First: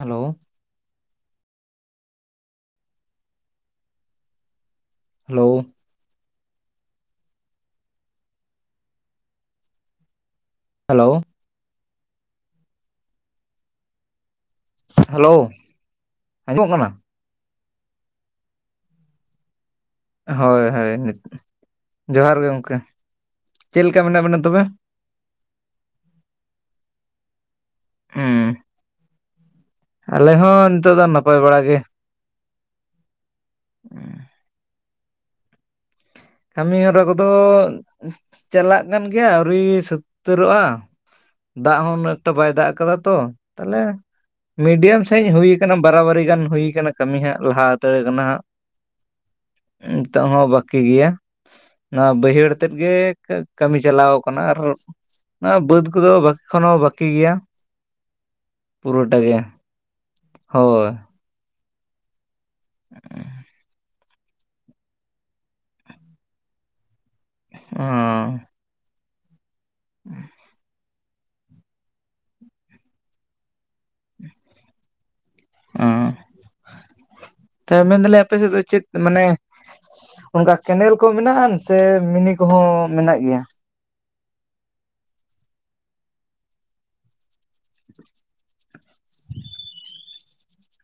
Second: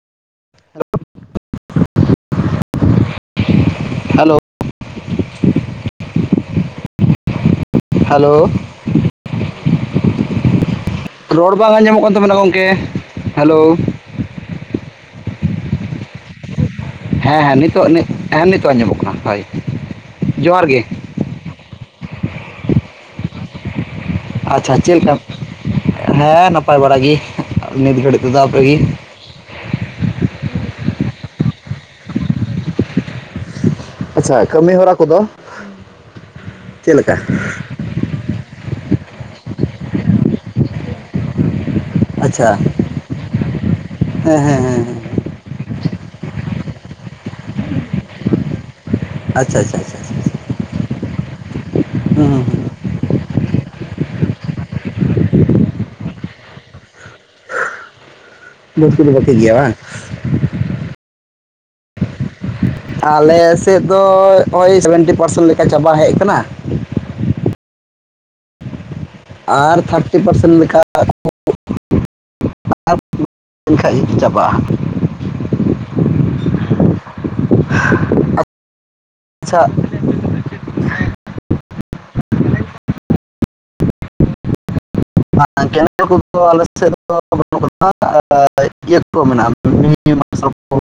Hello. Hello. Hello. Hello. Hello. ᱨᱚᱲ ᱵᱟᱝ ᱟᱸᱡᱚᱢᱚᱜ ᱠᱟᱱ ᱛᱟᱵᱮᱱᱟ ᱜᱚᱢᱠᱮ, ᱦᱮᱞᱳ᱾ ᱦᱮᱞᱳ ᱟᱡᱚᱢᱚᱜ ᱠᱟᱱᱟ? ᱦᱮᱸ ᱦᱮᱸ ᱱᱤᱛᱚᱜ ᱦᱮᱸ ᱱᱤᱛᱚᱜ ᱟᱸᱡᱚᱢᱚᱜ ᱠᱟᱱᱟ ᱦᱳᱭ᱾ ᱡᱚᱦᱟᱨ ᱦᱳᱭ ᱜᱮ ᱦᱳᱭ ᱡᱚᱦᱟᱨ ᱜᱮ ᱜᱚᱢᱠᱮ ᱪᱮᱫ ᱞᱮᱠᱟ ᱢᱮᱱᱟᱜ ᱵᱮᱱᱟ? ᱛᱚᱵᱮ ᱟᱪᱪᱷᱟ ᱪᱮᱫ ᱞᱮᱠᱟ ᱦᱮᱸ ᱱᱟᱯᱟᱭ ᱵᱟᱲᱟ ᱜᱮ ᱱᱤᱛ ᱜᱷᱟᱹᱲᱤᱡ ᱛᱮᱫᱚ ᱦᱩᱸ ᱟᱯᱮ ᱜᱮ? ᱟᱞᱮ ᱦᱚᱸ ᱱᱤᱛᱚᱜ ᱫᱚ ᱱᱟᱯᱟᱭ ᱵᱟᱲᱟ ᱜᱮ᱾ ᱟᱪᱪᱷᱟ ᱠᱟᱹᱢᱤᱦᱚᱨᱟ ᱠᱚᱫᱚ ᱠᱟᱢᱤ ᱪᱮᱫ ᱦᱚᱨᱟ ᱞᱮᱠᱟ ᱠᱚᱫᱚ ᱪᱟᱞᱟᱜ ᱠᱟᱱ ᱜᱮᱭᱟ ᱟᱹᱣᱨᱤ ᱥᱟᱹᱛ ᱩᱛᱟᱹᱨᱚᱜᱼᱟ ᱫᱟᱜ ᱦᱚᱸ ᱩᱱᱟᱹᱜ ᱮᱠᱴᱟ ᱟᱪᱪᱷᱟ ᱵᱟᱭ ᱫᱟᱜ ᱟᱠᱟᱫᱟ ᱛᱚ ᱛᱟᱦᱞᱮ ᱦᱮᱸ ᱦᱮᱸ ᱦᱮᱸ ᱢᱤᱰᱤᱭᱟᱢ ᱥᱮᱡ ᱦᱩᱭ ᱟᱠᱟᱱᱟ ᱵᱟᱨᱟᱵᱟᱨᱤ ᱜᱟᱱ ᱦᱩᱭ ᱠᱟᱱᱟ ᱠᱟᱹᱢᱤ ᱦᱟᱸᱜ ᱞᱟᱦᱟ ᱦᱟᱛᱟᱹᱲ ᱠᱟᱱᱟ ᱦᱟᱸᱜ᱾ ᱟᱪᱪᱷᱟ ᱟᱪᱪᱷᱟ ᱟᱪᱪᱷᱟ ᱱᱤᱛᱚᱜ ᱦᱚᱸ ᱵᱟᱠᱤ ᱜᱮᱭᱟ᱾ ᱱᱚᱣᱟ ᱦᱩᱸ ᱦᱩᱸ ᱵᱟᱹᱭᱦᱟᱹᱲ ᱛᱮᱫ ᱜᱮ ᱠᱟᱹᱢᱤ ᱪᱟᱞᱟᱣ ᱠᱟᱱᱟ ᱟᱨ ᱱᱚᱣᱟ ᱵᱟᱹᱫᱽ ᱠᱚᱫᱚ ᱵᱟᱹᱠᱤ ᱠᱷᱚᱱ ᱦᱚᱸ ᱵᱟᱹᱠᱤ ᱜᱮᱭᱟ᱾ ᱦᱩᱸ ᱯᱩᱨᱳ ᱵᱟᱹᱠᱤ ᱫᱚ ᱴᱟ ᱵᱟᱹᱠᱤ ᱜᱮ ᱜᱮᱭᱟ ᱵᱟᱝ ᱦᱳᱭ᱾ ᱟᱞᱮ ᱥᱮᱫ ᱫᱚ ᱦᱚᱜᱼᱚᱭ ᱥᱮᱵᱷᱮᱱᱴᱤ ᱯᱟᱨᱥᱮᱱ ᱞᱮᱠᱟ ᱪᱟᱵᱟ ᱦᱮᱡ ᱠᱟᱱᱟ᱾ ᱚᱸ ᱟᱨ ᱛᱷᱟᱨᱴᱤ ᱯᱟᱨᱥᱮᱱᱴ ᱞᱮᱠᱟ [unintelligible] ᱞᱮᱱᱠᱷᱟᱱ ᱜᱮ ᱪᱟᱵᱟᱜᱼᱟ᱾ ᱚ ᱛᱟ ᱢᱮᱱᱫᱟᱞᱤᱧ ᱟᱯᱮ ᱥᱮᱫ ᱫᱚ ᱪᱮᱫ ᱢᱟᱱᱮ ᱟᱪᱪᱷᱟ ᱚᱝᱠᱟ ᱠᱮᱱᱮᱞ ᱠᱚ ᱢᱮᱱᱟᱜ ᱟᱱ ᱥᱮ ᱢᱤᱱᱤ ᱠᱚᱦᱚᱸ ᱢᱮᱱᱟᱜ ᱜᱮᱭᱟ᱾ ᱵᱟᱝ ᱠᱮᱱᱮᱞ ᱠᱚᱫᱚ ᱟᱞᱮ ᱥᱮᱫ ᱫᱚ ᱵᱟᱹᱱᱩᱜ ᱠᱟ ᱤᱭᱟᱹ [unintelligible] ᱠᱚ ᱢᱮᱱᱟᱜᱼᱟ᱾ ᱢᱤᱱᱤ ᱢᱟᱨᱥᱟᱞ ᱠᱚ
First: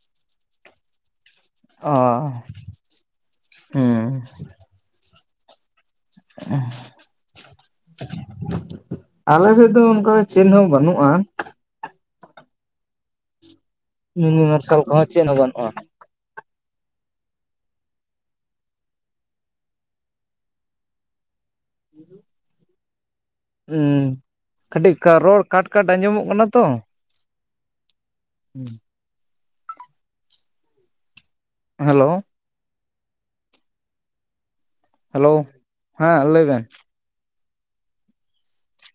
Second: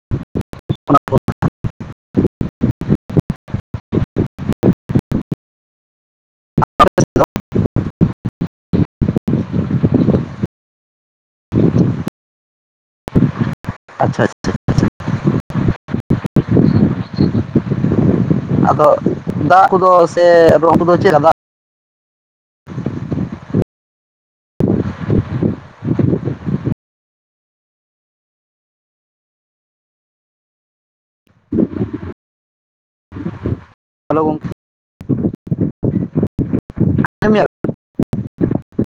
ᱚᱱᱟ ᱠᱚ ᱚ ᱦᱩᱸ ᱫᱚ [unintelligible] ᱟᱞᱮ ᱥᱮᱫ ᱫᱚ ᱚᱱᱠᱟ ᱫᱚ ᱪᱮᱫ ᱦᱚᱸ ᱵᱟᱹᱱᱩᱜᱼᱟ᱾ [inaudible] ᱟᱪᱪᱷᱟ ᱢᱤᱱᱤ ᱟᱪᱪᱷᱟ ᱢᱟᱨᱥᱟᱞ ᱠᱚᱦᱚᱸ ᱪᱮᱫ ᱵᱟᱹᱱᱩᱜᱼᱟ᱾ ᱟᱫᱚ ᱫᱟᱜ ᱠᱚᱫᱚ ᱥᱮ [unintelligible] ᱩᱱᱠᱩ ᱫᱚ ᱪᱮᱫ ᱫᱟᱜ [inaudible] ᱩᱸ ᱠᱟᱹᱴᱤᱡ ᱨᱚᱲ ᱠᱟᱴ ᱠᱟᱴ ᱟᱸᱡᱚᱢᱚᱜ ᱠᱟᱱᱟ ᱛᱚ᱾ ᱦᱩᱸ ᱦᱮᱞᱳ᱾ ᱦᱮᱞᱳ ᱜᱚᱝᱠᱮ᱾ ᱦᱟᱞᱳ ᱦᱮᱸ ᱞᱟᱹᱭ ᱵᱮᱱ? ᱮᱞ [unintelligible]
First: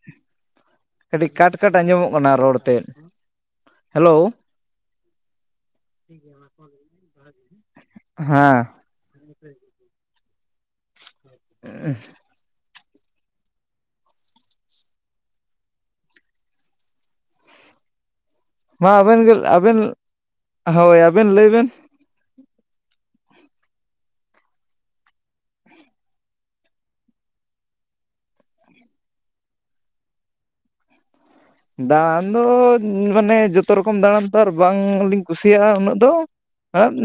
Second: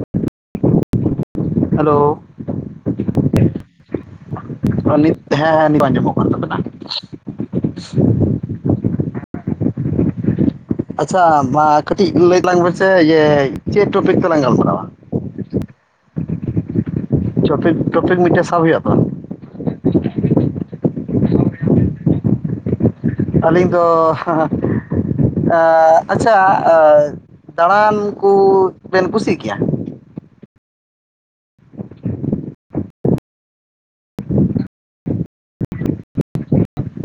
ᱠᱟᱹᱤᱡ ᱠᱟᱴ ᱠᱟᱴ ᱟᱸᱡᱚᱢᱚᱜ ᱠᱟᱱᱟ ᱨᱚᱲ ᱛᱮᱫ ᱦᱮᱞᱳ ᱱᱤᱛ, ᱦᱮᱸ ᱦᱮᱸ ᱱᱤᱛᱚᱜ [inaudible] ᱦᱮᱸ᱾ [unintelligible] ᱟᱪᱪᱷᱟ ᱵᱟ ᱠᱟᱹᱴᱤᱡ ᱞᱟᱹᱭ ᱛᱟᱞᱟᱝ ᱢᱮᱥᱮ ᱤᱭᱟᱹᱻ ᱪᱮᱫ ᱴᱚᱯᱤᱠ ᱛᱮᱞᱟᱝ ᱜᱟᱞᱢᱟᱨᱟᱣᱟ? ᱪᱚᱯᱤᱠ, ᱴᱚᱯᱤᱠ ᱢᱤᱫᱴᱮᱡ ᱥᱟᱵ ᱦᱳᱭᱩᱜᱼᱟ ᱛᱚ᱾ ᱵᱮᱱ ᱜᱮ ᱟᱵᱮᱱ ᱦᱳᱭ ᱟᱵᱮᱱ ᱞᱟᱹᱭᱵᱮᱱ᱾ ᱟᱹᱞᱤᱧ ᱫᱚ ᱟᱻ ᱟᱪᱪᱷᱟ, ᱟ ᱫᱟᱬᱟᱱ ᱠᱩ ᱵᱮᱱ ᱠᱩᱥᱤᱜ ᱜᱮᱭᱟ? ᱫᱟᱬᱟᱱ ᱫᱚ ᱢᱟᱱᱮ ᱡᱚᱛᱚ ᱨᱚᱠᱚᱢ ᱫᱟᱬᱟᱱ ᱛᱚ ᱟᱨ ᱵᱟᱝᱞᱤᱧ ᱠᱩᱥᱤᱭᱟᱜᱼᱟ᱾ ᱩᱱᱟᱹᱜ ᱫᱚ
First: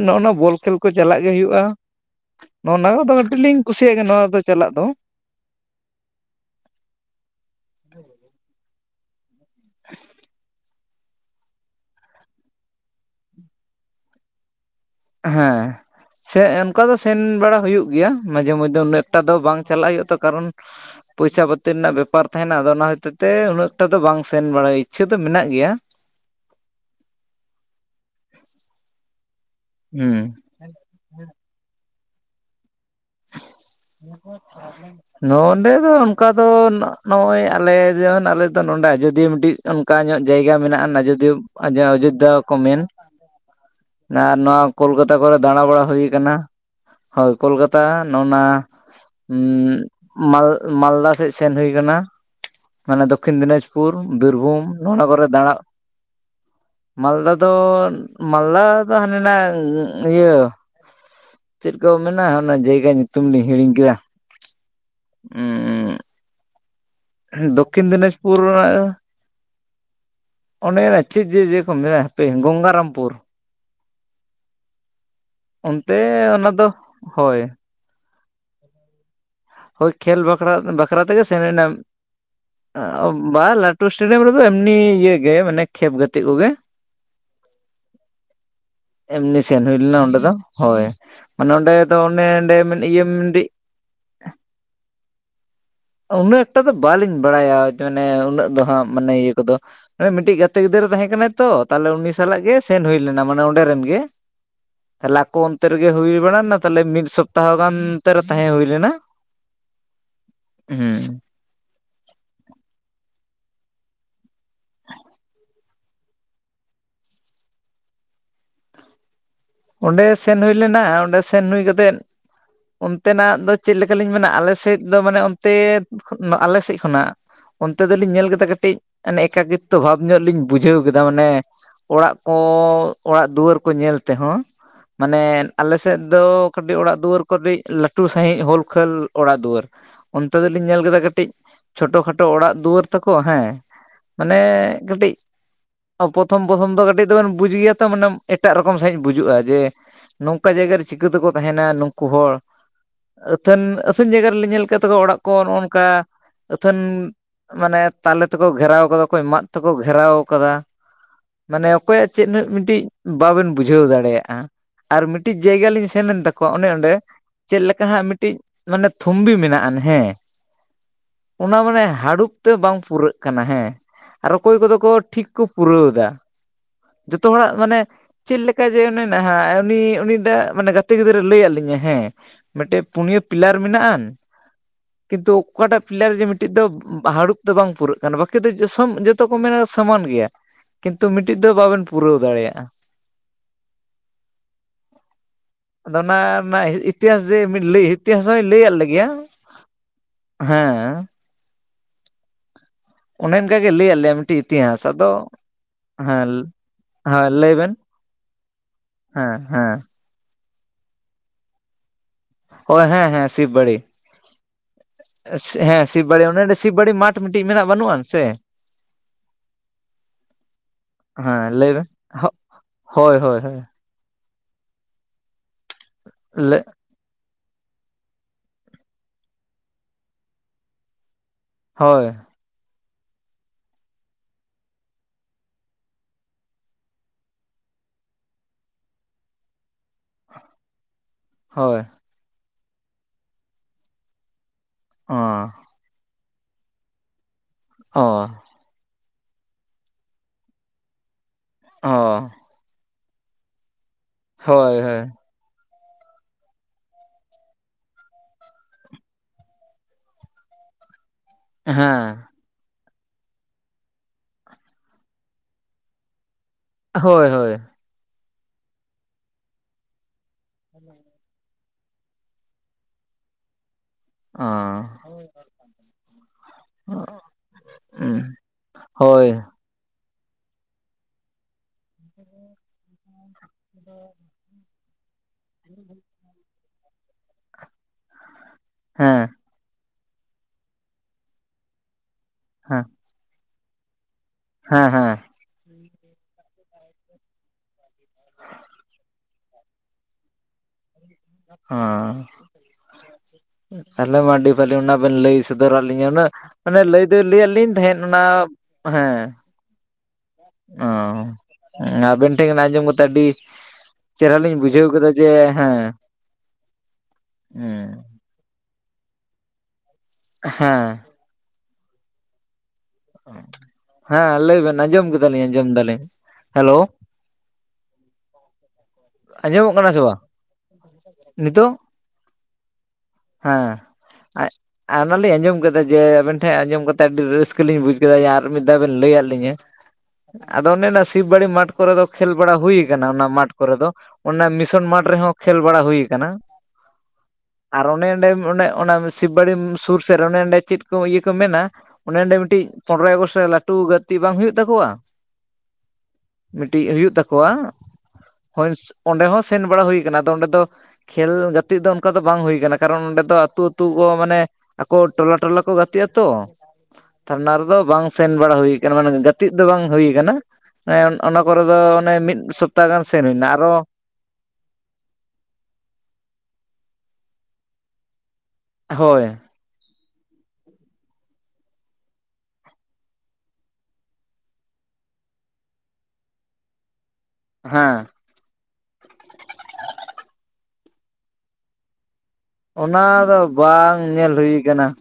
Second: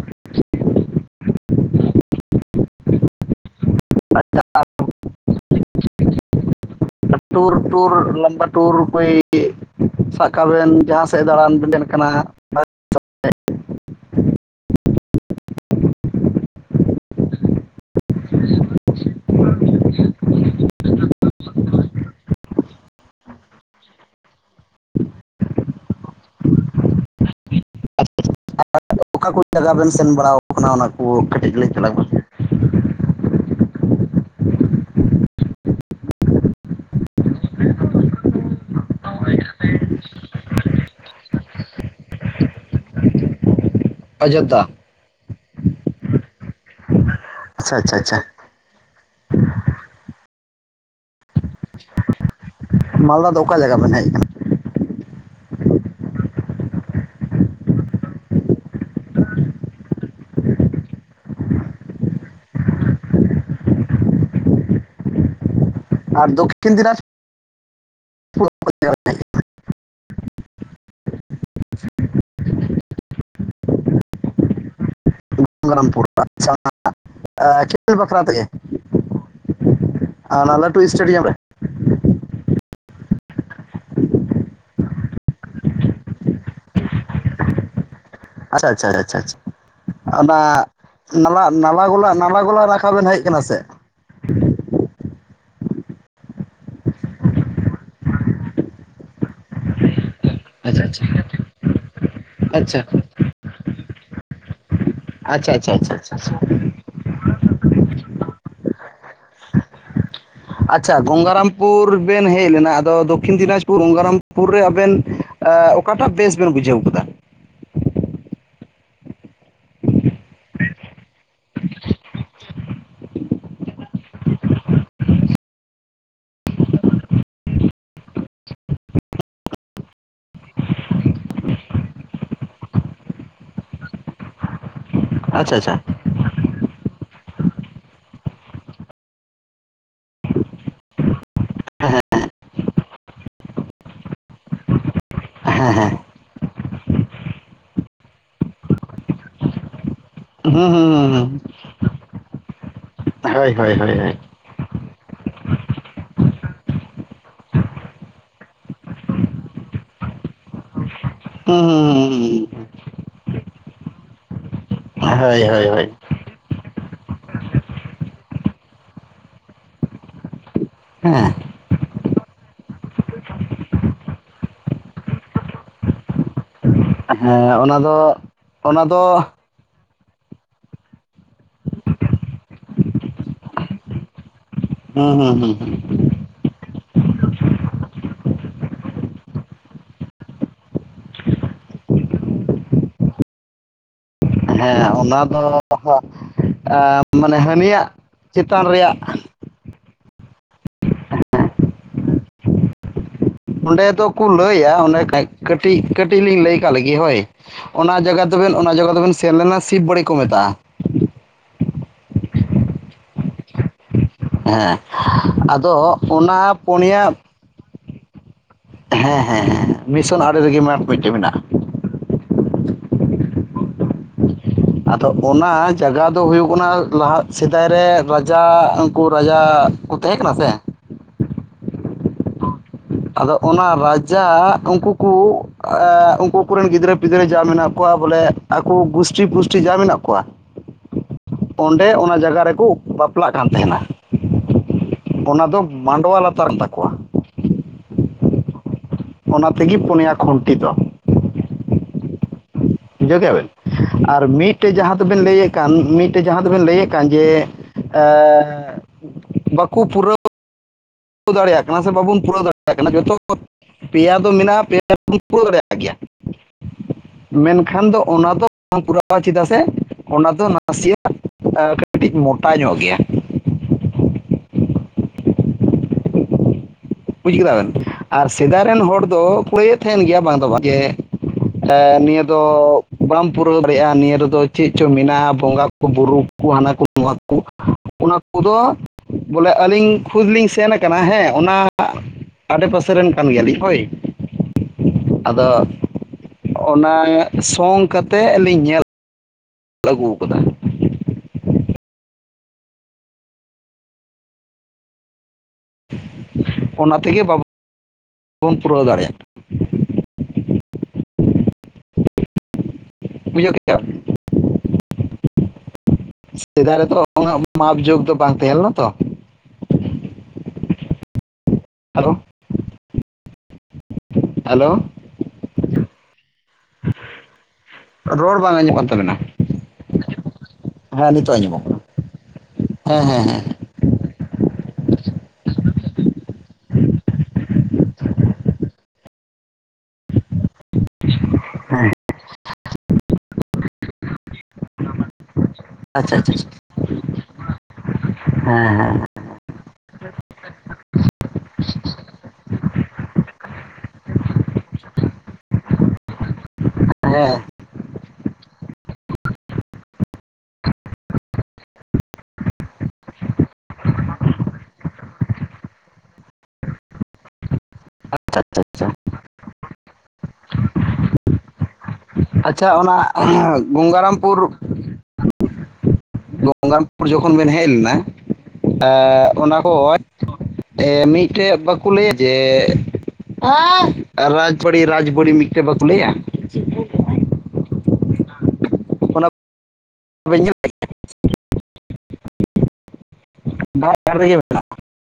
ᱱᱚᱜᱼ ᱱᱚᱣᱟ ᱵᱚᱞ ᱠᱷᱮᱞ ᱠᱚ ᱪᱟᱞᱟᱜ ᱜᱮ ᱦᱩᱭᱩᱜᱼᱟ᱾ᱱᱚᱜ ᱱᱟ ᱠᱚᱫᱚ ᱠᱟᱴᱤᱡ ᱞᱤᱧ ᱠᱩᱥᱤᱭᱟᱜ ᱠᱟᱱ ᱱᱚᱣᱟ ᱫᱚ ᱪᱟᱞᱟᱜ ᱫᱚ᱾ ᱴᱩᱨ ᱴᱩᱨ ᱞᱚᱢᱵᱟ ᱴᱩᱨ [unintelligible] ᱥᱟᱵ ᱠᱟᱜ ᱵᱮᱱ ᱡᱟᱦᱟᱸ ᱥᱮᱫ ᱫᱟᱬᱟᱱ ᱵᱮᱱ ᱥᱟᱱ ᱠᱟᱱᱟ ᱦᱮᱸ᱾ ᱥᱮ ᱚᱱᱠᱟ ᱫᱚ ᱥᱮᱱ ᱵᱟᱲᱟ ᱦᱩᱭᱩᱜ ᱜᱮᱭᱟ, ᱢᱟᱡᱷᱮ ᱢᱟᱚᱫᱽᱷᱮ ᱩᱱᱟᱹᱜᱴᱟ ᱫᱚ ᱵᱟᱝ ᱪᱟᱞᱟᱜ ᱦᱩᱭᱩᱜᱼᱟ᱾ ᱛᱚ ᱠᱟᱨᱚᱱ ᱯᱚᱭᱥᱟ ᱯᱟᱹᱛᱤ ᱨᱮᱱᱟᱜ ᱵᱮᱯᱟᱨ ᱛᱟᱦᱮᱸᱱᱟ ᱟᱫᱚ ᱚᱱᱟ ᱦᱚᱛᱮᱡ ᱛᱮ ᱩᱱᱟᱹᱜ ᱴᱟᱜ ᱫᱚ ᱵᱟᱝ ᱥᱮᱱ ᱵᱟᱲᱟᱭ, ᱤᱪᱪᱷᱟᱹ ᱫᱚ ᱢᱮᱱᱟᱜ ᱜᱮᱭᱟ ᱚᱠᱟ ᱠᱩ ᱡᱟᱭᱜᱟ ᱵᱮᱱ ᱥᱮᱱ ᱦᱩᱸ ᱵᱟᱲᱟᱣ ᱠᱟᱱᱟ ᱚᱱᱟ ᱠᱩ ᱠᱟᱹᱴᱤᱡ ᱞᱮᱭ ᱛᱟᱞᱟᱝ ᱢᱮ? ᱱᱚᱰᱮ ᱫᱚ ᱚᱱᱠᱟ ᱫᱚ ᱱᱟᱜ ᱱᱚᱜᱼᱚᱭ ᱟᱞᱮ ᱡᱮᱢᱚᱱ ᱟᱞᱮ ᱫᱚ ᱱᱚᱰᱮ ᱟᱡᱚᱫᱤᱭᱟᱹ ᱢᱤᱫᱴᱤᱡ ᱚᱱᱠᱟ ᱧᱚᱜ ᱡᱟᱭᱜᱟ ᱢᱮᱱᱟᱜ ᱟᱱ ᱟᱡᱚᱫᱤᱭᱟᱹ ᱟᱨ ᱡᱟᱦᱟᱸ ᱚᱡᱳᱫᱽᱫᱷᱟ ᱠᱚ ᱢᱮᱱ ᱱᱟ ᱚᱡᱳᱫᱽᱫᱷᱟ᱾ ᱱᱚᱣᱟ ᱠᱳᱞᱠᱟᱛᱟ ᱠᱚᱨᱮ ᱫᱟᱬᱟ ᱵᱟᱲᱟ ᱦᱩᱭ ᱠᱟᱱᱟ, ᱦᱳᱭ ᱟᱪᱪᱷᱟ ᱠᱳᱞᱠᱟᱛᱟ ᱟᱪᱪᱷᱟ ᱟᱪᱪᱷᱟ ᱱᱚᱜᱼᱱᱟ ᱦᱩᱸᱻ ᱢᱟᱞ ᱢᱟᱞᱫᱟ ᱥᱮᱫ ᱥᱮᱱ ᱦᱩᱭ ᱠᱟᱱᱟ, ᱢᱟᱱᱮ ᱢᱟᱞᱫᱟ ᱫᱚᱠᱠᱷᱤᱱ ᱫᱚ ᱚᱠᱟ ᱡᱟᱭᱜᱟ ᱫᱤᱱᱟᱡᱽᱯᱩᱨ, ᱵᱮᱱ ᱦᱮᱡ ᱟᱠᱟᱱᱟ ᱵᱤᱨᱵᱷᱩᱢ, ᱱᱚᱜ-ᱱᱟ ᱠᱚᱨᱮ ᱫᱟᱬᱟ ᱢᱟᱞᱫᱟ ᱫᱚᱻ ᱢᱟᱞᱫᱟ ᱫᱚ ᱦᱟᱱᱮ ᱱᱟᱜ ᱤᱭᱟᱹ ᱪᱮᱫ ᱠᱚ ᱢᱮᱱᱟ ᱚᱱᱟ ᱡᱟᱭᱜᱟ ᱧᱩᱛᱩᱢ ᱞᱤᱧ ᱦᱤᱲᱤᱧ ᱠᱮᱫᱟ, ᱩᱸᱻ ᱟᱨ ᱫᱩᱠᱷ ᱠᱷᱤᱱ ᱫᱤᱱᱟᱡ ᱫᱚᱠᱠᱷᱤᱱ ᱫᱤᱱᱟᱡᱽᱯᱩᱨ ᱦᱮᱡ ᱟᱠᱟᱱᱟ? ᱚᱱᱮ ᱚᱱᱟ ᱪᱮᱫ ᱡᱮ ᱡᱮ ᱠᱚ ᱢᱮᱱᱟ ᱦᱟᱯᱮ ᱜᱚᱝᱜᱟᱨᱟᱢᱯᱩᱨ, ᱚᱱᱛᱮ ᱜᱚᱝᱜᱟᱨᱟᱢᱯᱩᱨ ᱚᱱᱟ ᱟᱪᱪᱷᱟ ᱫᱚ ᱦᱳᱭ [inaudible] ᱟᱨ ᱪᱮᱫ ᱵᱟᱠᱷᱨᱟ ᱛᱮ? ᱦᱳᱭ ᱠᱷᱮᱞ ᱵᱟᱠᱷᱨᱟ ᱵᱟᱠᱷᱨᱟ ᱛᱮᱜᱮ ᱥᱮᱱ ᱮᱱᱟᱢ ᱵᱟ ᱞᱟᱹᱴᱩ ᱥᱴᱮᱰᱤᱭᱟᱢ ᱨᱮᱫᱚ ᱮᱢᱱᱤ ᱤᱭᱟᱹ ᱜᱮ ᱢᱟᱱᱮ ᱠᱷᱮᱯ ᱜᱟᱛᱮᱜ ᱠᱚᱜᱮ᱾ ᱟᱪᱪᱷᱟ ᱟᱪᱪᱷᱟ [unintelligible] ᱟᱪᱪᱷᱟ ᱟᱪᱪᱷᱟ ᱮᱢᱱᱤ ᱥᱮᱱ ᱦᱩᱭ ᱞᱮᱱᱟ ᱚᱸᱰᱮ ᱫᱚ ᱚᱱᱟ ᱦᱳᱭ, ᱢᱟᱱᱮ ᱚᱸᱰᱮ ᱫᱚ ᱚᱱᱮ ᱚᱸᱰᱮ ᱠᱷᱟ ᱤᱭᱟᱹ ᱵᱮᱱ ᱦᱮᱡ ᱠᱟᱱᱟ ᱥᱮ [unintelligible] ᱩᱱᱟᱹᱜ ᱮᱠᱴᱟ ᱫᱚ ᱵᱟᱹᱞᱤᱧ ᱵᱟᱲᱟᱭᱟ ᱢᱟᱱᱮ ᱩᱱᱟᱹᱜ ᱫᱚ ᱦᱟᱸᱜ ᱢᱟᱱᱮ ᱤᱭᱟᱹ ᱠᱚᱫᱚ᱾ ᱚᱱᱮ ᱢᱤᱫᱴᱤᱡ ᱜᱟᱛᱮ ᱟᱪᱪᱷᱟ ᱜᱤᱫᱟᱹᱨᱮ ᱟᱪᱪᱷᱟ ᱛᱟᱦᱮᱸ ᱠᱟᱱᱟᱭ ᱛᱚ ᱛᱟᱦᱚᱞᱮ ᱩᱱᱤ ᱥᱟᱞᱟᱜ ᱜᱮ ᱟᱪᱪᱷᱟ᱾ ᱥᱮᱱ ᱦᱩᱭ ᱞᱮᱱᱟ ᱢᱟᱱᱮ ᱚᱸᱰᱮ ᱨᱮᱱ ᱜᱮ᱾ ᱛᱟᱦᱞᱮ ᱟᱠᱚ ᱟᱪᱪᱷᱟ ᱚᱱᱛᱮ ᱟᱪᱪᱷᱟ ᱨᱮᱜᱮ ᱟᱪᱪᱷᱟ ᱦᱩᱭ ᱟᱪᱪᱷᱟ᱾ ᱵᱟᱲᱟ ᱞᱮᱱᱟ ᱛᱟᱦᱞᱮ ᱢᱤᱫ ᱥᱚᱯᱛᱟᱦᱚ ᱜᱟᱱ ᱚᱱᱛᱮ ᱨᱮ ᱛᱟᱦᱮᱸ ᱦᱩᱭ ᱞᱮᱱᱟ᱾ ᱦᱩᱸ ᱟᱪᱪᱷᱟ ᱜᱚᱝᱜᱟᱨᱟᱢᱯᱩᱨ ᱵᱮᱱ ᱦᱮᱡ ᱞᱮᱱᱟ ᱟᱫᱚ ᱫᱚᱠᱠᱷᱤᱱ ᱫᱤᱱᱟᱡᱽᱯᱩᱨ, ᱜᱚᱝᱜᱟᱨᱟᱢ ᱯᱩᱨ ᱨᱮ ᱟᱵᱮᱱ ᱮᱸ ᱚᱠᱟᱴᱟᱜ ᱵᱮᱥ ᱵᱮᱱ ᱵᱩᱡᱷᱟᱹᱣ ᱠᱟᱫᱟ? ᱚᱸᱰᱮ ᱥᱮᱱ ᱦᱩᱭ ᱞᱮᱱᱟ ᱚᱸᱰᱮ ᱥᱮᱱ ᱦᱩᱭ ᱠᱟᱛᱮᱫ ᱚᱱᱛᱮᱱᱟᱜ ᱫᱚ ᱪᱮᱫ ᱞᱮᱠᱟᱞᱤᱧ ᱢᱮᱱᱟ ᱟᱞᱮ ᱥᱮᱫ ᱫᱚ ᱢᱟᱱᱮ ᱚᱱᱛᱮ ᱟᱞᱮ ᱥᱮᱫ ᱠᱷᱚᱱᱟᱜ ᱚᱱᱛᱮ ᱫᱚᱞᱤᱧ ᱧᱮᱞ ᱠᱮᱫᱟ ᱠᱟᱹᱴᱤᱡ, ᱢᱟᱱᱮ ᱮᱠᱟᱠᱤᱛᱛᱚ ᱵᱷᱟᱵᱽ ᱧᱚᱜ ᱞᱤᱧ ᱵᱩᱡᱷᱟᱹᱣ ᱠᱮᱫᱟ ᱢᱟᱱᱮ ᱚᱲᱟᱜ ᱠᱚ ᱚᱲᱟᱜ ᱫᱩᱣᱟᱹᱨ ᱠᱚ ᱧᱮᱞ ᱛᱮᱦᱚᱸ ᱢᱟᱱᱮ ᱟᱪᱪᱷᱟ ᱟᱪᱪᱷᱟ ᱟᱞᱮ ᱥᱮᱫ ᱫᱚ ᱠᱟᱹᱴᱤᱡ ᱚᱲᱟᱜ ᱫᱩᱣᱟᱹᱨ ᱠᱟᱹᱴᱤᱡ ᱞᱟᱹᱴᱩ ᱥᱟᱹᱦᱤᱡ ᱦᱳᱞ ᱠᱷᱟᱹᱞ ᱚᱲᱟᱜ ᱫᱩᱣᱟᱹᱨ, ᱚᱱᱛᱮ ᱫᱚᱞᱤᱧ ᱧᱮᱞ ᱠᱮᱫᱟ ᱠᱟᱹᱴᱤᱡ ᱪᱷᱳᱴᱳ ᱠᱷᱟᱴᱳ ᱚᱲᱟᱜ ᱫᱩᱣᱟᱹᱨ ᱛᱟᱠᱚ ᱦᱮᱸ, ᱢᱟᱱᱮ ᱠᱟᱹᱴᱤᱡ ᱦᱮᱸ ᱦᱮᱸ ᱯᱨᱚᱛᱷᱚᱢ ᱯᱨᱚᱛᱷᱚᱢ ᱫᱚ ᱠᱟᱹᱴᱤᱡ ᱫᱚᱵᱮᱱ ᱵᱩᱡ ᱜᱮᱭᱟ ᱛᱚ ᱢᱟᱱᱮ ᱮᱴᱟᱜ ᱨᱚᱠᱚᱢ ᱥᱟᱹᱦᱤᱡ ᱵᱩᱡᱩᱜ-ᱟ᱾ ᱡᱮ ᱱᱚᱝᱠᱟ ᱦᱩᱸ ᱡᱟᱭᱜᱟ ᱨᱮ ᱦᱩᱸ ᱪᱤᱠᱟᱹ ᱛᱮᱠᱚ ᱦᱩᱸ ᱛᱟᱦᱮᱸᱱᱟ ᱱᱩᱠᱩ ᱦᱚᱲ ᱦᱳᱭ ᱟᱹᱛᱷᱟᱹᱱ ᱦᱳᱭ ᱦᱳᱭ ᱟᱹᱛᱷᱟᱹᱱ ᱦᱳᱭ ᱡᱟᱭᱜᱟ ᱨᱮᱞᱤᱧ ᱧᱮᱞ ᱠᱮᱫ ᱛᱟᱠᱚ ᱚᱲᱟᱜ ᱠᱚ ᱱᱚᱜᱼᱚ ᱱᱚᱝᱠᱟ ᱟᱹᱛᱷᱟᱹᱱ ᱢᱟᱱᱮ ᱛᱟᱞᱮ ᱛᱮᱠᱚ ᱜᱷᱮᱨᱟᱣ ᱠᱟᱫᱟ ᱚᱠᱚᱭ ᱢᱟᱜ ᱛᱮᱠᱚ ᱜᱷᱮᱨᱟᱣ ᱠᱟᱫᱟ, ᱦᱩᱸ ᱢᱟᱱᱮ ᱚᱠᱚᱭᱟᱜ ᱪᱮᱫ ᱢᱤᱫᱴᱤᱡ ᱵᱟᱵᱮᱱ ᱵᱩᱡᱷᱟᱹᱣ ᱫᱟᱲᱮᱭᱟᱜ-ᱟ ᱟᱨ ᱢᱤᱫᱴᱤᱡ ᱦᱳᱭ ᱦᱳᱭ ᱡᱟᱭᱜᱟ ᱦᱳᱭ ᱞᱤᱧ ᱥᱮᱱᱮᱱ ᱛᱟ ᱠᱚ ᱚᱱᱮ ᱚᱸᱰᱮ ᱪᱮᱫ ᱞᱮᱠᱟ ᱦᱟᱸᱜ ᱢᱤᱫᱴᱤᱡ ᱢᱟᱱᱮ ᱛᱷᱚᱢᱵᱤ ᱢᱮᱱᱟᱜ ᱟᱱ ᱦᱮᱸ, ᱦᱮᱸ ᱚᱱᱟ ᱢᱟᱱᱮ ᱦᱟᱲᱩᱵ ᱛᱮ ᱵᱟᱝ ᱯᱩᱨᱟᱹᱜ ᱠᱟᱱᱟ ᱦᱮᱸ, ᱟᱨ ᱚᱠᱚᱭ ᱠᱚᱫᱚ ᱠᱚ ᱴᱷᱤᱠ ᱠᱚ ᱯᱩᱨᱟᱹᱣ ᱫᱟ, ᱡᱚᱛᱚ ᱦᱮᱸ ᱦᱚᱲᱟᱜ ᱚᱱᱟ ᱢᱟᱱᱮ ᱫᱚ ᱪᱮᱫ ᱞᱮᱠᱟ ᱡᱮ ᱚᱱᱟ ᱚᱱᱮ ᱫᱚ ᱩᱱᱤ ᱩᱱᱤᱴᱟᱜ ᱢᱟᱱᱮ ᱜᱟᱛᱮ ᱜᱤᱫᱽᱨᱟᱹ ᱞᱟᱹᱭᱟᱫ ᱞᱤᱧᱟ ᱦᱮᱸ, ᱢᱤᱫᱴᱮᱱ ᱯᱩᱱᱭᱟᱹ ᱯᱤᱞᱟᱨ ᱢᱮᱱᱟᱜ ᱟᱱ ᱦᱩᱸ ᱦᱩᱸ ᱠᱤᱱᱛᱩ ᱦᱩᱸ ᱦᱩᱸ. ᱚᱠᱟᱴᱟᱜ ᱯᱤᱞᱟᱨ ᱡᱮ ᱢᱤ ᱴᱤᱡ ᱫᱚ ᱦᱟᱹᱲᱩᱵ ᱛᱮ ᱵᱟᱝ ᱯᱩᱨᱟᱹᱜ ᱠᱟᱱᱟ ᱵᱟᱹᱠᱤ ᱫᱚ ᱡᱚᱛᱚ ᱠᱚ ᱢᱮᱱᱟ ᱥᱚᱢᱟᱱ ᱜᱮᱭᱟ᱾ ᱠᱤᱱᱛᱩ ᱢᱤᱫᱴᱤᱡ ᱫᱚ ᱵᱟᱵᱮᱱ ᱯᱩᱨᱟᱣ ᱫᱟᱲᱮᱭᱟᱜᱼᱟ᱾ ᱦᱮᱸ ᱚᱱᱟ ᱫᱚ ᱟᱫᱚ ᱚᱱᱟ ᱨᱮᱱᱟᱜ ᱤᱛᱤᱦᱟᱥ ᱢᱟᱱᱮ ᱡᱮ ᱢᱮ ᱞᱟᱹᱭ ᱦᱟᱹᱱᱤᱭᱟᱜ ᱤᱛᱤᱦᱟᱥ ᱦᱚᱭ ᱪᱮᱛᱟᱱ ᱞᱟᱹᱭᱟᱫ ᱨᱮᱭᱟᱜ ᱞᱮᱜᱮᱭᱟ, ᱦᱮᱸᱻ ᱚᱱᱮ ᱚᱱᱠᱟ ᱜᱮ ᱚᱸᱰᱮ ᱞᱟᱹᱭᱟᱫ ᱞᱮᱭᱟ ᱫᱚᱠᱚ ᱢᱤᱫᱴᱤᱡ ᱞᱟᱹᱭᱼᱟ ᱤᱛᱤᱦᱟᱥ ᱚᱸᱰᱮ ᱟᱫᱚ ᱠᱷᱟᱡ ᱠᱟᱹᱴᱤᱡ, ᱠᱟᱹᱴᱤᱡ ᱦᱮᱸ ᱞᱤᱧ ᱞᱟᱹᱭ ᱠᱟᱜ ᱞᱮᱜᱮ ᱦᱳᱭ᱾ ᱦᱮᱸ ᱞᱟᱹᱭ ᱵᱮᱱ ᱚᱱᱟ ᱡᱟᱜᱟ ᱫᱚᱵᱮᱱ, ᱚᱱᱟ ᱡᱟᱜᱟ ᱫᱚᱵᱮᱱ ᱥᱮᱱ ᱦᱮᱸ ᱞᱮᱱᱟ ᱦᱮᱸ ᱥᱤᱯ ᱵᱟᱹᱲᱤ ᱠᱚ ᱢᱮᱛᱟᱜᱼᱟ᱾ ᱚ ᱦᱮᱸ ᱦᱮᱸ ᱥᱤᱵᱽ ᱵᱟᱹᱲᱤ, ᱦᱮᱸ ᱟᱫᱚ ᱦᱮᱸ ᱥᱤᱵᱽ ᱵᱟᱹᱲᱤ, ᱚᱱᱮ ᱚᱱᱟ ᱚᱰᱮ ᱥᱤᱵᱽ ᱵᱟᱹᱲᱤ ᱯᱩᱱᱭᱟ ᱢᱟᱴᱼᱼ [unintelligible] ᱢᱮᱱᱟᱜ ᱵᱟᱹᱱᱩᱜ ᱟᱱ ᱥᱮ᱾ ᱦᱮᱸ, ᱦᱮᱸ, ᱦᱮᱸ ᱢᱤᱥᱚᱱ ᱟᱲᱮ ᱨᱮᱜᱮ [unintelligible] ᱢᱤᱫᱴᱮᱱ ᱢᱮᱱᱟᱜᱼᱟ᱾ ᱦᱮᱸ ᱞᱟᱹᱭ ᱵᱮᱱ᱾ ᱦᱚᱜ ᱦᱳᱭ, ᱦᱳᱭ, ᱦᱳᱭ᱾ ᱟᱫᱚ ᱚᱱᱟ ᱡᱟᱜᱟ ᱫᱚ ᱦᱩᱭᱩᱜ ᱠᱟᱱᱟᱼᱼ ᱞᱟᱦᱟᱜ, ᱥᱮᱫᱟᱭ ᱨᱮ ᱨᱟᱡᱟ ᱩᱱᱠᱩ ᱨᱟᱡᱟ ᱠᱚ ᱛᱟᱦᱮᱸ ᱠᱟᱱᱟ ᱥᱮ᱾ ᱦᱳᱭ ᱟᱫᱚ ᱚᱱᱟ ᱨᱟᱡᱟ ᱩᱱᱠᱩ ᱠᱩ, ᱩᱱᱠᱩ ᱠᱚᱨᱮᱱ ᱜᱤᱫᱽᱨᱟᱹ ᱯᱤᱫᱽᱨᱟᱹ ᱡᱟ ᱢᱮᱱᱟᱜ ᱠᱚᱣᱟ ᱵᱚᱞᱮᱼᱼ ᱟᱠᱩ ᱜᱩᱥᱴᱤ ᱯᱩᱥᱴᱤ ᱡᱟ ᱢᱮᱱᱟᱜ ᱠᱚᱣᱟ᱾ [inaudible] ᱚᱸᱰᱮ ᱚᱱᱟ ᱡᱟᱭᱜᱟ ᱨᱮᱠᱚ ᱵᱟᱯᱞᱟᱜ ᱠᱟᱱ ᱛᱟᱦᱮᱱᱟ᱾ ᱚ ᱚᱱᱟ ᱫᱚᱼᱼ ᱢᱟᱰᱣᱟ ᱞᱟᱛᱟᱨ ᱛᱟᱠᱚᱣᱟ᱾ ᱚ ᱚᱱᱟ ᱛᱮᱜᱮ ᱯᱩᱱᱭᱟ ᱠᱷᱩᱱᱴᱤ ᱫᱚ᱾ ᱚ ᱵᱩᱡᱷᱟᱹᱣ ᱠᱮᱜᱟ ᱵᱮᱱ, ᱟᱨ ᱢᱤᱫᱴᱮᱡ ᱦᱳᱭ ᱡᱟᱦᱟᱸ ᱦᱳᱭ ᱫᱚᱵᱮᱱ ᱞᱟᱹᱭᱮᱫᱼᱼ ᱠᱟᱱ ᱾ ᱢᱤᱫᱴᱮᱡ ᱡᱟᱦᱟᱸ ᱫᱚᱵᱮᱱ ᱞᱟᱹᱭᱮᱫ ᱠᱟᱱ ᱡᱮ, ᱵᱟᱠᱚ ᱯᱩᱨᱟᱹᱣ ᱠᱟᱱᱼᱼ ᱯᱩᱨᱟᱹᱣ ᱫᱟᱲᱮᱭᱟᱜ ᱠᱟᱱᱟ ᱥᱮ ᱦᱮᱸ ᱵᱟᱵᱚᱱ ᱯᱩᱨᱟᱹᱣ ᱫᱟᱲᱮᱭᱟᱜ ᱠᱟᱱᱟ᱾ ᱡᱚᱛᱚ ᱯᱮᱭᱟ ᱫᱚ ᱢᱮᱱᱟᱜᱼᱟ ᱯᱮᱭᱟ ᱵᱚᱱ ᱯᱩᱨᱟᱹᱣ ᱫᱟᱲᱮᱭᱟᱜ ᱠᱟᱱᱟ᱾ ᱦᱳᱭ [unintelligible] ᱦᱳᱭ ᱢᱮᱱᱠᱷᱟᱱ ᱫᱚ ᱚᱱᱟ ᱫᱚᱼᱼ ᱵᱟᱝ ᱯᱩᱨᱟᱹᱣᱟ ᱪᱮᱫᱟᱜ ᱥᱮ, ᱚᱱᱟ ᱫᱚ ᱱᱟᱥᱮᱭᱟᱜ ᱠᱟᱹᱴᱤᱡ ᱢᱚᱴᱟ ᱧᱚᱜ ᱜᱮᱭᱟ᱾ ᱚᱸ ᱵᱩᱡᱽ ᱠᱮᱫᱟ ᱵᱮᱱ, ᱟᱨ ᱥᱮᱫᱟᱭ ᱨᱮᱱ ᱦᱚᱲ ᱦᱳᱭ ᱫᱚ ᱯᱳᱭᱮᱫ [unintelligible] ᱛᱟᱦᱮᱱ ᱜᱮᱭᱟ ᱵᱟᱝ ᱫᱚ ᱵᱟᱝ [unintelligible] ᱱᱤᱭᱟᱹ ᱫᱚ ᱵᱟᱢ ᱯᱩᱨᱟᱹᱣ ᱠᱮᱜᱼᱟ ᱾ ᱱᱤᱭᱟᱹ ᱨᱮᱫᱚ ᱪᱮᱫ ᱪᱚᱝ ᱢᱮᱱᱟᱜᱼᱟ᱾ ᱵᱚᱸᱜᱟ ᱠᱚ, ᱵᱩᱨᱩ ᱠᱚ ᱦᱟᱱᱟ ᱠᱚ, ᱱᱚᱣᱟ ᱠᱚ ᱚᱱᱟ ᱠᱚᱫᱚ ᱦᱮᱸ ᱵᱚᱞᱮ ᱟᱹᱞᱤᱧᱼᱼ ᱠᱷᱩᱫᱽ ᱞᱤᱧ ᱥᱮᱱ ᱠᱟᱱᱟ ᱦᱮᱸ, ᱚᱱᱟ ᱟᱰᱮ ᱦᱮᱸ ᱯᱟᱥᱮ ᱨᱮᱱ ᱠᱟᱱ ᱜᱮᱭᱟᱞᱤᱧ ᱦᱳᱭ᱾ ᱦᱮᱸ, ᱦᱮᱸ᱾ ᱟᱫᱚ ᱚᱱᱟ ᱥᱚᱝ ᱠᱟᱛᱮᱫ ᱞᱤᱧ ᱧᱮᱞᱼᱼ ᱟᱹᱜᱩ ᱟᱠᱟᱫᱟ᱾ ᱦᱮᱸ, ᱟᱞᱮ ᱢᱟ [unintelligible] ᱚᱱᱟ ᱵᱮᱱ ᱞᱟᱹᱭ ᱥᱚᱫᱚᱨ ᱞᱤᱧᱟᱹ ᱩᱱᱟᱹ, ᱢᱟᱱᱮ ᱚᱱᱟ ᱞᱟᱹᱭ ᱫᱚ ᱛᱮᱜᱮ ᱞᱟᱹᱭᱟ ᱞᱤᱧ ᱛᱟᱦᱮᱸᱫ ᱚᱱᱟ ᱵᱟᱵᱚᱱ ᱯᱩᱨᱟᱹᱣ ᱫᱟᱲᱮᱭᱟᱜ ᱦᱮᱸᱼᱼ ᱚ ᱟᱵᱮᱱ ᱴᱷᱮᱱ ᱟᱸᱡᱚᱢ ᱠᱟᱛᱮ ᱟᱹᱰᱤᱼᱼ ᱵᱩᱡᱷᱟᱹᱣ ᱠᱮᱫᱟᱢ ᱪᱮᱦᱨᱟ ᱞᱤᱧ ᱵᱩᱡᱷᱟᱹᱣ ᱠᱮᱫᱟ ᱡᱮ ᱦᱮᱸᱼᱼ ᱥᱮᱫᱟᱭ ᱨᱮᱛᱚ ᱩᱱᱟᱹᱜ ᱢᱟᱯ ᱡᱳᱠ ᱫᱚ ᱵᱟᱝ ᱛᱟᱦᱮᱸ ᱞᱮᱱᱟ ᱛᱚ᱾ ᱦᱮᱸ᱾ ᱦᱮᱞᱳ ᱦᱮᱸ, ᱞᱟᱹᱭ ᱦᱮᱞᱳ ᱵᱮᱱ ᱟᱸᱡᱚᱢ ᱠᱮᱫᱟᱞᱤᱧ ᱟᱸᱡᱚᱢ ᱫᱟᱞᱤᱧ ᱦᱮᱞᱳ᱾ ᱨᱚᱲ ᱵᱟᱝ ᱟᱸᱡᱚᱢᱚᱜ ᱠᱟᱱ ᱛᱟᱵᱤᱱᱟ᱾ ᱟᱸᱡᱚᱢᱚᱜ ᱠᱟᱱᱟ ᱥᱮ ᱵᱟᱝ, ᱟᱸᱡᱚᱢᱚᱜ ᱱᱤᱛᱚᱜ᱾ ᱦᱮᱸ, ᱦᱮᱸ᱾ ᱦᱮᱸ [unintelligible] ᱟᱨ ᱚᱱᱟᱞᱤᱧ ᱟᱸᱡᱚᱢ ᱠᱮᱫᱟ ᱡᱮ, ᱟᱵᱮᱱ ᱴᱷᱮᱱ ᱟᱸᱡᱚᱢ ᱠᱟᱛᱮ ᱟᱹᱰᱤ ᱨᱟᱹᱥᱠᱟᱹ ᱞᱤᱧ ᱵᱩᱡ ᱠᱮᱫᱟ ᱡᱮ ᱟᱨ ᱢᱤᱫ ᱫᱷᱟᱣ ᱵᱮᱱ ᱞᱟᱹᱭᱟᱫ ᱞᱤᱧᱟᱹ᱾ ᱟᱫᱚ ᱚᱱᱮ ᱚᱱᱟ ᱥᱤᱵᱽ ᱵᱟᱲᱤ ᱢᱟᱴᱷ ᱠᱚᱨᱮ ᱫᱚ ᱠᱷᱮᱞ ᱵᱟᱲᱟ ᱦᱩᱭ ᱟᱠᱟᱱᱟ᱾ ᱚᱱᱟ ᱢᱟᱴᱷ ᱠᱚᱨᱮ ᱫᱚ᱾ ᱚᱱᱟ ᱢᱤᱥᱚᱱ ᱢᱟᱴᱷ ᱨᱮᱦᱚᱸ ᱠᱷᱮᱞ ᱵᱟᱲᱟ ᱦᱮᱸ ᱦᱩᱭ ᱟᱪᱪᱷᱟ ᱟᱠᱟᱱᱟ ᱟᱪᱪᱷᱟ ᱾ ᱟᱨ ᱚᱱᱮ ᱚᱸᱰᱮ ᱚᱱᱮ ᱦᱮᱸ ᱚᱸᱰᱮ ᱥᱤᱵ ᱵᱟᱲᱤ ᱥᱩᱨ ᱥᱮᱨ ᱚᱱᱮ ᱚᱸᱰᱮ ᱪᱮᱫ ᱠᱚ ᱤᱭᱟᱹ ᱠᱚ ᱢᱮᱱᱟ ᱚᱱᱮ ᱚᱸᱰᱮ ᱯᱚᱱᱨᱚᱭ ᱟᱜᱚᱥᱴ ᱨᱮ ᱞᱟᱹᱴᱩ ᱜᱟᱛᱮᱜ ᱵᱟᱝ ᱦᱩᱭᱩᱜ ᱛᱟᱠᱚᱣᱟ᱾ ᱢᱤᱫᱴᱤᱡ ᱦᱮᱸ ᱦᱩᱭᱩᱜ ᱦᱮᱸ ᱛᱟᱠᱚᱣᱟ ᱚᱸᱰᱮ ᱦᱚᱸ ᱥᱮᱱ ᱵᱟᱲᱟ ᱦᱩᱭ ᱠᱟᱱᱟ ᱟᱫᱚ ᱚᱸᱰᱮ ᱫᱚ ᱠᱷᱮᱞ ᱜᱟᱛᱮ ᱫᱚ ᱚᱱᱠᱟ ᱫᱚ ᱵᱟᱝ ᱦᱩᱭ ᱠᱟᱱᱟ ᱠᱟᱨᱚᱱ ᱚᱸᱰᱮ ᱫᱚ ᱟᱹᱛᱩ ᱟᱹᱛᱩ ᱠᱚ ᱢᱟᱱᱮ᱾ ᱟᱠᱚ ᱴᱚᱞᱟ ᱴᱚᱞᱟ ᱠᱚ ᱜᱟᱛᱮᱜ ᱟᱛᱚ ᱚᱱᱟ ᱨᱮᱫᱚ ᱵᱟᱝ ᱥᱮᱱ ᱟᱪᱪᱷᱟ ᱵᱟᱲᱟ ᱦᱩᱭ ᱟᱪᱪᱷᱟ ᱟᱪᱪᱷᱟ ᱟᱠᱟᱱᱟ ᱢᱟᱱᱮ ᱜᱟᱛᱮᱜ ᱫᱚ ᱵᱟᱝ ᱦᱩᱭ ᱟᱠᱟᱱᱟ ᱚᱱᱟ ᱠᱚᱨᱮ ᱫᱚ ᱚᱱᱮ ᱢᱤᱫ ᱟᱪᱪᱷᱟ ᱥᱚᱯᱛᱟ ᱜᱟᱱ ᱥᱮᱱ ᱦᱩᱭᱱᱟ ᱟᱨᱚ [inaudible] ᱜᱚᱝᱜᱟᱨᱟᱢᱯᱩᱨ [inaudible] ᱡᱚᱠᱷᱚᱱ ᱵᱮᱱ ᱦᱮᱡ ᱞᱮᱱᱟ ᱟ ᱦᱳᱭ ᱚᱱᱟ ᱠᱚ ᱢᱤᱫᱴᱮᱡ ᱵᱟᱠᱚ ᱞᱟᱹᱭᱟ ᱡᱮ ᱟ ᱨᱟᱡᱽᱵᱟᱹᱲᱤ ᱨᱟᱡᱽᱵᱟᱲᱤ ᱢᱤᱫᱴᱮᱡ ᱵᱟᱠᱚ ᱞᱟᱹᱭᱟ᱾ [inaudible] ᱦᱮᱸ ᱚᱱᱟ [inaudible] ᱚᱱᱟ ᱫᱚ ᱵᱟᱝ ᱰᱟᱦᱟᱨ ᱧᱮᱞ ᱨᱮᱜᱮ ᱦᱩᱭ ᱢᱮᱱᱟᱜᱼᱟ ᱟᱠᱟᱱᱟ ᱾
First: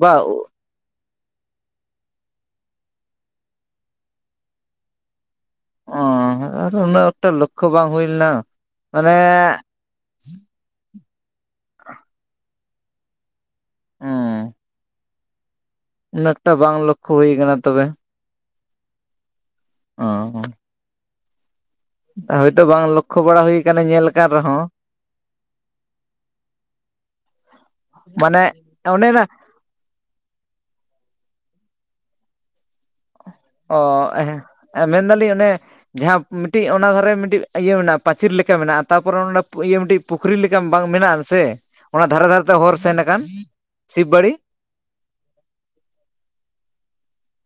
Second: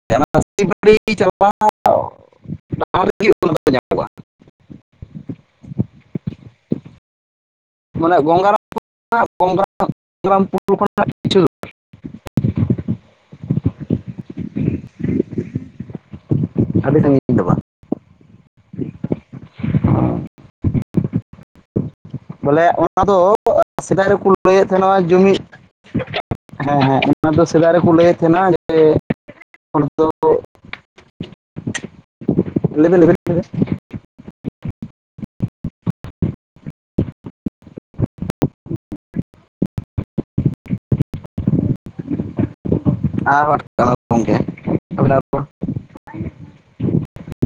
ᱵᱟ [inaudible] ᱚ ᱟᱨ ᱩᱱᱟᱹᱜ ᱮᱠᱴᱟ ᱞᱚᱠᱠᱷᱚ ᱵᱟᱝ ᱦᱩᱭ ᱢᱟᱱᱮ ᱞᱮᱱᱟ ᱜᱚᱝᱜᱟᱨᱟᱢ ᱢᱟᱱᱮ [inaudible] ᱦᱩᱸ ᱩᱱᱟᱹᱜ ᱮᱠᱴᱟ ᱵᱟᱝ ᱟᱹᱰᱤ ᱞᱚᱠᱠᱷᱚ ᱦᱩᱭ ᱥᱟᱺᱜᱤᱧ ᱫᱚ ᱟᱠᱟᱱᱟ ᱵᱟᱝ ᱛᱚᱵᱮ ᱚ᱾ [inaudible] ᱦᱳᱭᱛᱳ ᱵᱚᱞᱮ ᱵᱟᱝ ᱚᱱᱟ ᱫᱚ ᱞᱚᱠᱠᱷᱚ ᱵᱟᱲᱟ ᱦᱩᱭ ᱠᱟᱱᱟ ᱧᱮᱞ ᱥᱮᱫᱟᱭ ᱨᱮᱠᱚ ᱠᱟᱱ ᱨᱮᱦᱚᱸ ᱞᱟᱹᱭ‌ᱮᱫ ᱛᱟᱦᱮᱱᱟ ᱡᱩᱢᱤᱫ ᱦᱮᱸ ᱦᱮᱸ ᱚᱱᱟ ᱫᱚ ᱥᱮᱫᱟᱭ ᱨᱮᱠᱚ ᱞᱟᱹᱭᱮᱫ ᱛᱟᱦᱮᱱᱟ ᱢᱟᱱᱮ ᱡᱮ ᱚᱱᱮᱱᱟ [inaudible] ᱫᱚ [inaudible] ᱞᱟᱹᱭᱵᱮᱱ ᱞᱟᱹᱭᱵᱮᱱ ᱚ ᱢᱮᱱᱫᱟᱞᱤᱧ ᱚᱱᱮ ᱡᱟᱦᱟᱸ ᱢᱤᱫᱴᱤᱡ ᱚᱱᱟ ᱫᱷᱟᱨᱮ ᱢᱤᱫᱴᱤᱡ ᱤᱭᱟᱹ ᱢᱮᱱᱟᱜᱼᱟ ᱯᱟᱹᱪᱤᱨ ᱞᱮᱠᱟ ᱢᱮᱱᱟᱜᱼᱟ ᱛᱟᱨᱯᱚᱨᱮ ᱚᱱᱟ ᱤᱭᱟᱹ ᱢᱤᱫᱴᱤᱡ ᱯᱩᱠᱷᱨᱤ ᱞᱮᱠᱟ ᱵᱟᱝ ᱢᱮᱱᱟᱜ ᱟᱱᱥᱮ ᱚᱱᱟ ᱫᱷᱟᱨᱮ ᱫᱷᱟᱨᱮᱛᱮ ᱦᱚᱨ ᱥᱮᱱ ᱟᱠᱟᱱ ᱟᱨ [inaudible] ᱥᱤᱵ ᱵᱟᱲᱤ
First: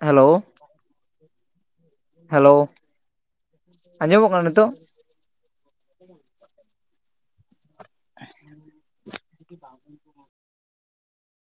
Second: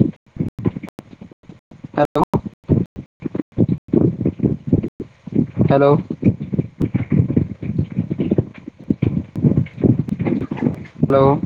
ᱦᱮᱞᱳ [inaudible] ᱦᱮᱞᱳ ᱦᱮᱞᱳ ᱟᱸᱡᱚᱢᱚᱜ ᱠᱟᱱᱟ ᱱᱤᱛᱚᱜ? Hello [unintelligible] [inaudible] hello